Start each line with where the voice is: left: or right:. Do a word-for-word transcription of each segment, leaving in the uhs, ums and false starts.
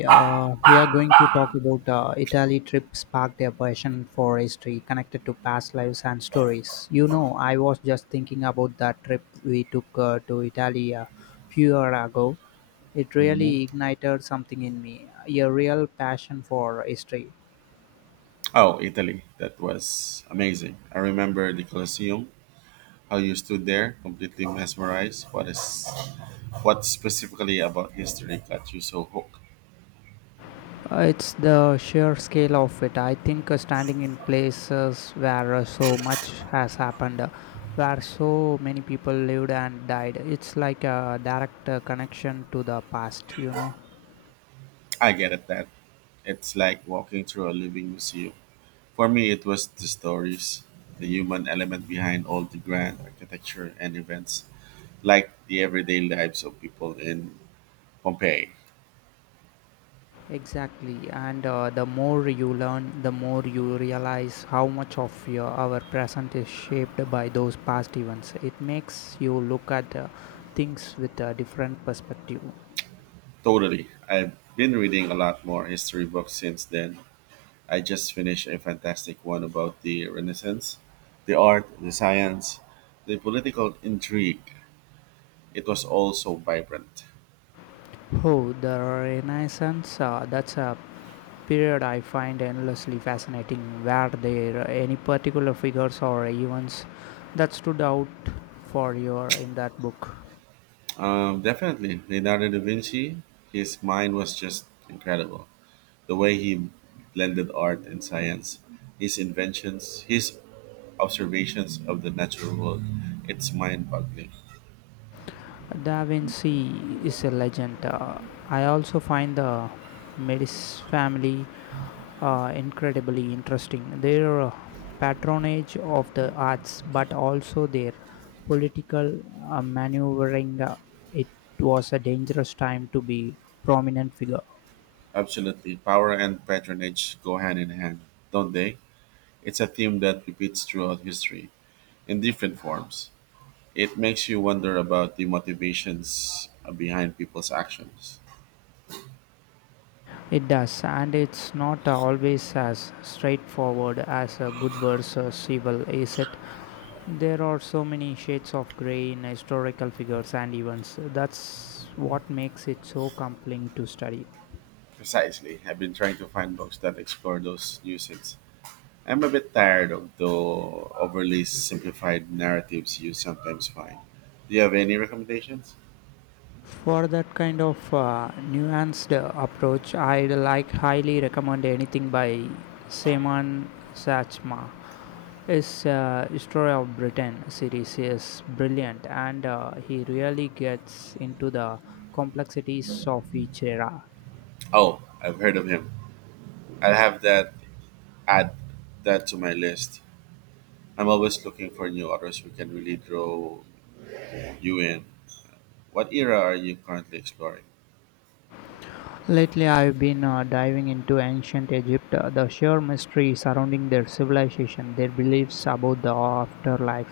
left: Uh, we are going to talk about uh, Italy trip sparked a passion for history connected to past lives and stories. You know, I was just thinking about that trip we took uh, to Italy a few years ago. It
right: Mhm.
left: really ignited something in me, a real passion for history.
right: Oh, Italy. That was amazing. I remember the Colosseum, how you stood there completely mesmerized. What is what specifically about history got you so hooked?
left: Uh, It's the sheer scale of it. I think uh, standing in places where uh, so much has happened, uh, where so many people lived and died, it's like a direct uh, connection to the past, you know.
right: I get it, that it's like walking through a living museum. For me, it was the stories, the human element behind all the grand architecture and events, like the everyday lives of people in Pompeii.
left: Exactly. And uh, the more you learn, the more you realize how much of your, our present is shaped by those past events. It makes you look at uh, things with a different perspective.
right: Totally. I've been reading a lot more history books since then. I just finished a fantastic one about the Renaissance, the art, the science, the political intrigue. It was all so vibrant.
left: Oh, the Renaissance, uh, that's a period I find endlessly fascinating. Were there any particular figures or events that stood out for you in that book?
right: Um, definitely, Leonardo da Vinci, his mind was just incredible. The way he blended art and science, his inventions, his observations of the natural world, it's mind boggling.
left: Da Vinci is a legend. Uh, I also find the Medici family uh, incredibly interesting. Their uh, patronage of the arts, but also their political uh, maneuvering. Uh, it was a dangerous time to be prominent figure.
right: Absolutely, power and patronage go hand in hand, don't they? It's a theme that repeats throughout history in different forms. It makes you wonder about the motivations behind people's actions.
left: It does, and it's not always as straightforward as a good versus evil, is it? There are so many shades of grey in historical figures and events. That's what makes it so compelling to study.
right: Precisely. I've been trying to find books that explore those nuances. I'm a bit tired of the overly simplified narratives you sometimes find. Do you have any recommendations?
left: For that kind of uh, nuanced uh, approach, I'd like highly recommend anything by Seman Sachma. His uh, History of Britain series is brilliant and uh, he really gets into the complexities of each era.
right: Oh, I've heard of him. I'll have that, add that to my list. I'm always looking for new authors who can really draw you in. What era are you currently exploring?
left: Lately, I've been uh, diving into ancient Egypt, uh, the sheer mystery surrounding their civilization, their beliefs about the afterlife,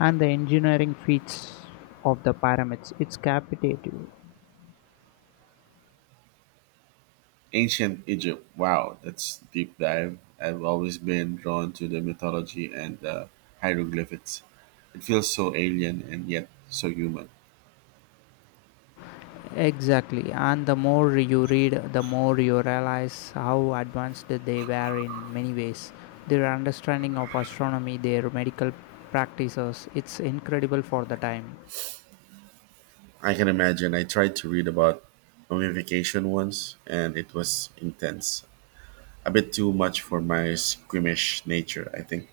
left: and the engineering feats of the pyramids. It's captivating.
right: Ancient Egypt. Wow, that's deep dive. I've always been drawn to the mythology and the hieroglyphics. It feels so alien and yet so human.
left: Exactly, and the more you read, the more you realize how advanced they were in many ways. Their understanding of astronomy, their medical practices, it's incredible for the time.
right: I can imagine. I tried to read about mummification once and it was intense. A bit too much for my squeamish nature, I think.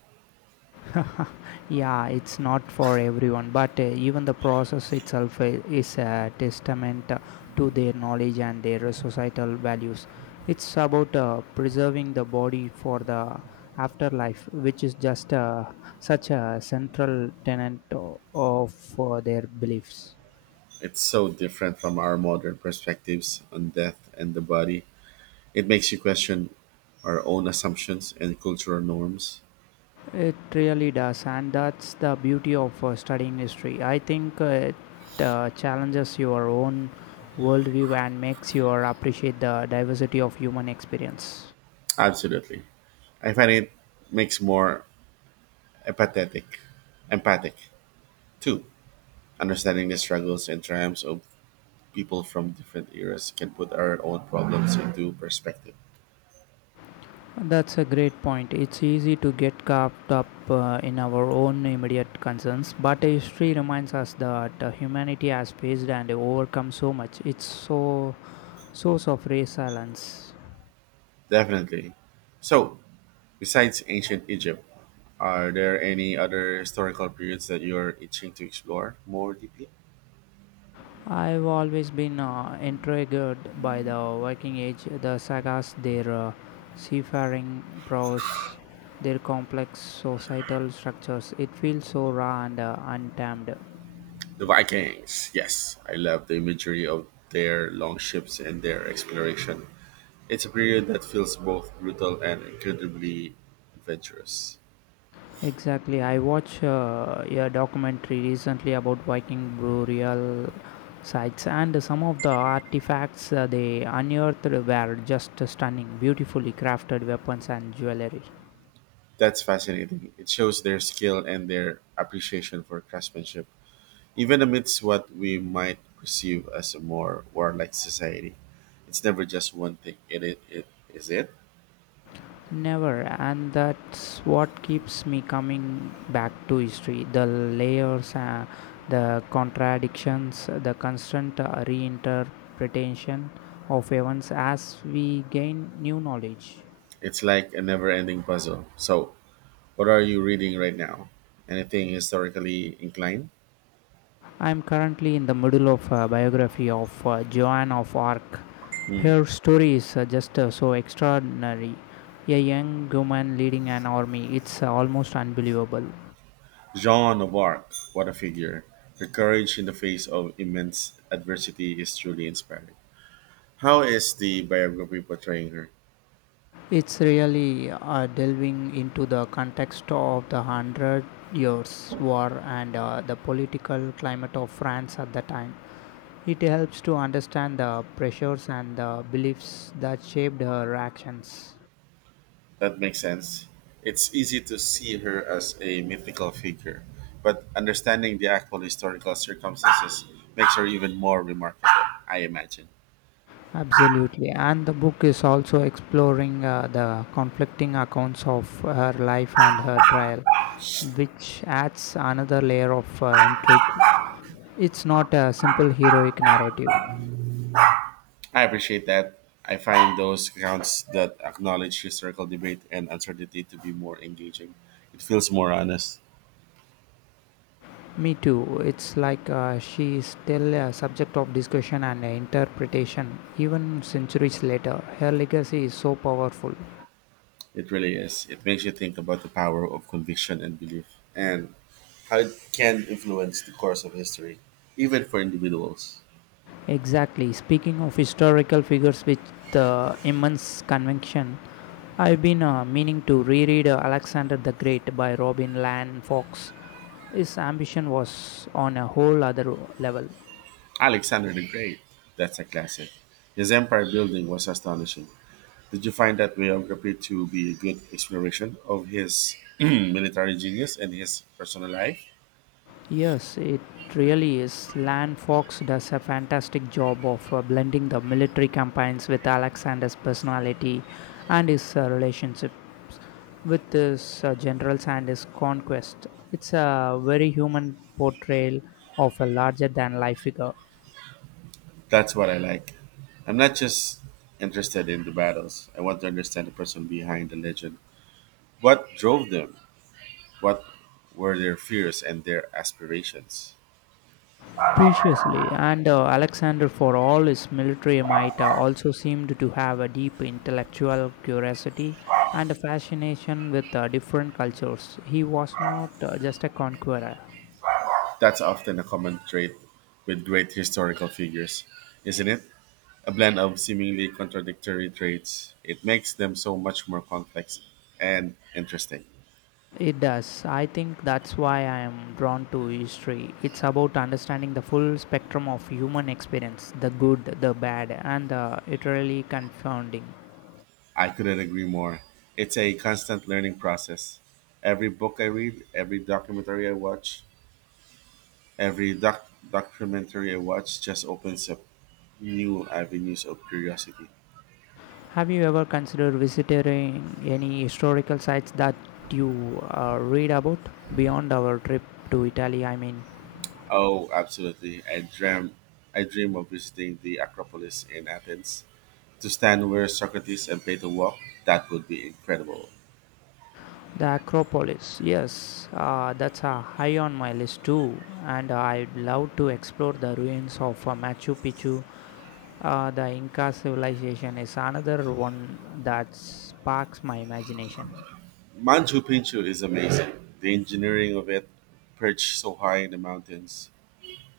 left: Yeah, it's not for everyone, but uh, even the process itself i- is a testament uh, to their knowledge and their societal values. It's about uh, preserving the body for the afterlife, which is just uh, such a central tenet o- of uh, their beliefs.
right: It's so different from our modern perspectives on death and the body. It makes you question our own assumptions and cultural norms.
left: It really does, and that's the beauty of uh, studying history. I think uh, it uh, challenges your own worldview and makes you appreciate the diversity of human experience.
right: Absolutely. I find it makes more empathetic, empathic too. Understanding the struggles and triumphs of people from different eras can put our own problems into perspective.
left: That's a great point. It's easy to get caught up uh, in our own immediate concerns, but history reminds us that uh, humanity has faced and overcome so much. It's so source of resilience.
right: Definitely. So, besides ancient Egypt, are there any other historical periods that you're itching to explore more deeply?
left: I've always been uh, intrigued by the Viking Age, the sagas, their uh, seafaring prowess, their complex societal structures. It feels so raw and uh, untamed.
right: The Vikings. Yes, I love the imagery of their long ships and their exploration. It's a period that feels both brutal and incredibly adventurous.
left: Exactly. I watched uh, a documentary recently about Viking burial sites, and some of the artifacts uh, they unearthed were just stunning, beautifully crafted weapons and jewelry.
right: That's fascinating. It shows their skill and their appreciation for craftsmanship, even amidst what we might perceive as a more warlike society. It's never just one thing, it, it, it is it?
left: Never, and that's what keeps me coming back to history. The layers, uh, the contradictions, the constant uh, reinterpretation of events as we gain new knowledge.
right: It's like a never ending puzzle. So, what are you reading right now? Anything historically inclined?
left: I'm currently in the middle of a biography of uh, Joan of Arc.
right: Hmm.
left: Her story is uh, just uh, so extraordinary. A young woman leading an army, it's uh, almost unbelievable.
right: Jean of Arc, what a figure. Her courage in the face of immense adversity is truly inspiring. How is the biography portraying her?
left: It's really uh, delving into the context of the Hundred Years' War and uh, the political climate of France at the time. It helps to understand the pressures and the beliefs that shaped her actions.
right: That makes sense. It's easy to see her as a mythical figure, but understanding the actual historical circumstances makes her even more remarkable, I imagine.
left: Absolutely, and the book is also exploring uh, the conflicting accounts of her life and her trial, which adds another layer of uh, intrigue. It's not a simple heroic narrative.
right: I appreciate that. I find those accounts that acknowledge historical debate and uncertainty to be more engaging. It feels more honest.
left: Me too. It's like uh, she is still a subject of discussion and interpretation, even centuries later. Her legacy is so powerful.
right: It really is. It makes you think about the power of conviction and belief and how it can influence the course of history, even for individuals.
left: Exactly. Speaking of historical figures with uh, immense conviction, I've been uh, meaning to reread uh, Alexander the Great by Robin Lan Fox. His ambition was on a whole other level.
right: Alexander the Great. That's a classic. His empire building was astonishing. Did you find that biography to be a good exploration of his military genius and his personal life?
left: Yes, it really is. Land Fox does a fantastic job of uh, blending the military campaigns with Alexander's personality and his uh, relationships with his uh, generals and his conquest. It's a very human portrayal of a larger than life figure.
right: That's what I like. I'm not just interested in the battles. I want to understand the person behind the legend. What drove them? What were their fears and their aspirations?
left: Preciously, and uh, Alexander, for all his military might, uh, also seemed to have a deep intellectual curiosity and a fascination with uh, different cultures. He was not uh, just a conqueror.
right: That's often a common trait with great historical figures, isn't it? A blend of seemingly contradictory traits. It makes them so much more complex and interesting.
left: It does. I think that's why I am drawn to history. It's about understanding the full spectrum of human experience the good, the bad, and the utterly confounding.
right: I couldn't agree more. It's a constant learning process. Every book I read, every documentary I watch, every doc- documentary I watch just opens up new avenues of curiosity.
left: Have you ever considered visiting any historical sites that you uh, read about beyond our trip to Italy? I mean,
right: Oh, absolutely. I dream I dream of visiting the Acropolis in Athens, to stand where Socrates and Plato walked. That would be incredible.
left: the Acropolis. Yes, uh, that's uh, high on my list too, and I'd love to explore the ruins of uh, Machu Picchu. Uh, the Inca civilization is another one that sparks my imagination.
right: Machu Picchu is amazing. The engineering of it, perched so high in the mountains,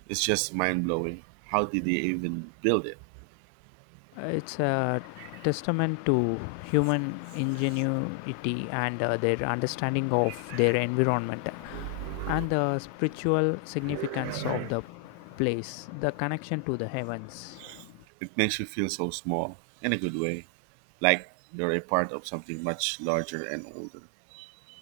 right: is just mind blowing. How did they even build it?
left: It's a testament to human ingenuity and uh, their understanding of their environment. And the spiritual significance of the place, the connection to the heavens.
right: It makes you feel so small, in a good way, like you're a part of something much larger and older.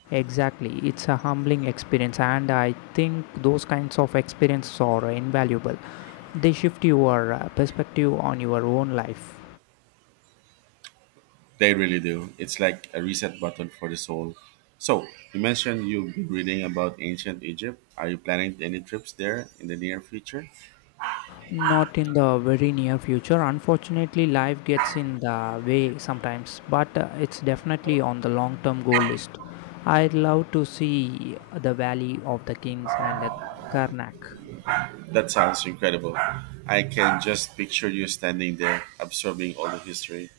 left: Exactly, it's a humbling experience, and I think those kinds of experiences are invaluable. They shift your uh, perspective on your own life.
right: They really do. It's like a reset button for the soul. So, you mentioned you've been reading about ancient Egypt. Are you planning any trips there in the near future?
left: Not in the very near future. Unfortunately, life gets in the way sometimes, but uh, it's definitely on the long term goal list. I'd love to see the Valley of the Kings and uh, Karnak.
right: That sounds incredible. I can just picture you standing there, absorbing all the history.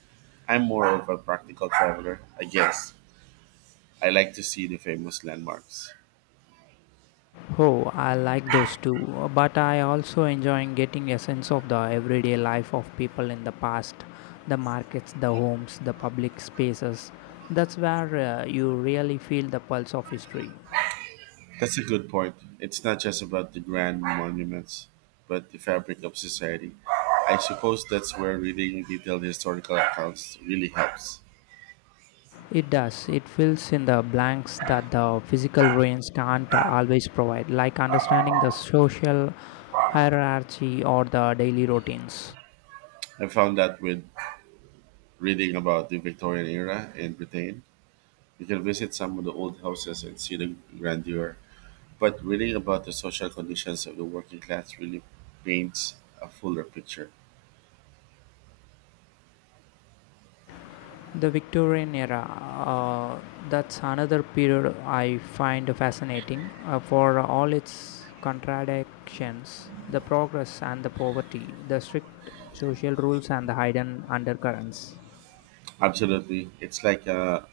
right: I'm more of a practical traveler, I guess. I like to see the famous landmarks.
left: Oh, I like those too, but I also enjoy getting a sense of the everyday life of people in the past, the markets, the homes, the public spaces. That's where uh, you really feel the pulse of history.
right: That's a good point. It's not just about the grand monuments, but the fabric of society. I suppose that's where reading detailed historical accounts really helps.
left: It does. It fills in the blanks that the physical ruins can't always provide, like understanding the social hierarchy or the daily routines.
right: I found that with reading about the Victorian era in Britain, you can visit some of the old houses and see the grandeur, but reading about the social conditions of the working class really paints a fuller picture.
left: The Victorian era, uh, that's another period I find fascinating uh, for all its contradictions, the progress and the poverty, the strict social rules and the hidden undercurrents.
right: Absolutely. It's like a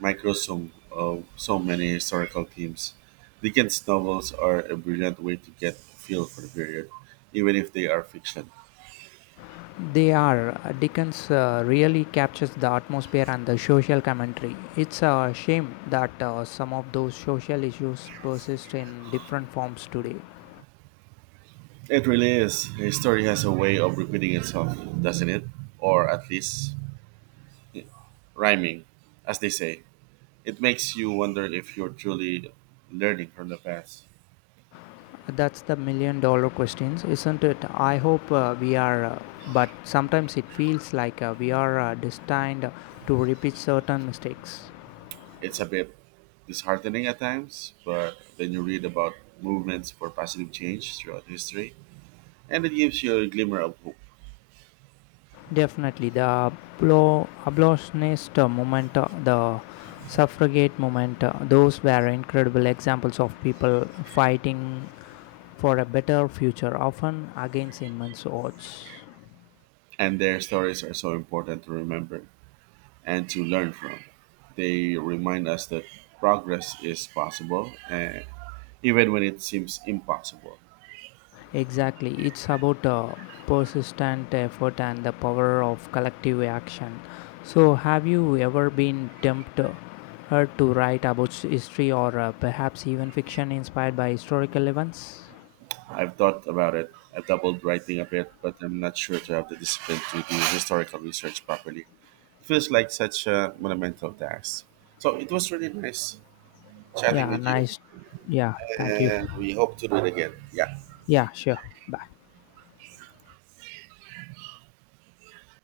right: microsome of so many historical themes. Dickens' novels are a brilliant way to get a feel for the period, even if they are fiction.
left: They are. uh, Dickens uh, really captures the atmosphere and the social commentary. It's a shame that uh, some of those social issues persist in different forms today.
right: It really is. History has a way of repeating itself, doesn't it? Or at least, yeah, rhyming, as they say. It makes you wonder if you're truly learning from the past.
left: That's the million dollar questions, isn't it? I hope uh, we are, uh, but sometimes it feels like uh, we are uh, destined to repeat certain mistakes.
right: It's a bit disheartening at times, but then you read about movements for positive change throughout history, and it gives you a glimmer of hope.
left: Definitely, the ablo- abolitionist uh, movement, uh, the suffragette movement, uh, those were incredible examples of people fighting for a better future, often against immense odds.
right: And their stories are so important to remember and to learn from. They remind us that progress is possible, and even when it seems impossible.
left: Exactly, it's about uh, persistent effort and the power of collective action. So, have you ever been tempted uh, to write about s- history or uh, perhaps even fiction inspired by historical events?
right: I've thought about it. I've doubled writing a bit, but I'm not sure to have the discipline to do historical research properly. Feels like such a monumental task. So it was really nice chatting
left: Yeah,
right: with you,
left: nice. Yeah, thank you.
right: and we hope to do it again. Yeah.
left: Yeah, sure. Bye.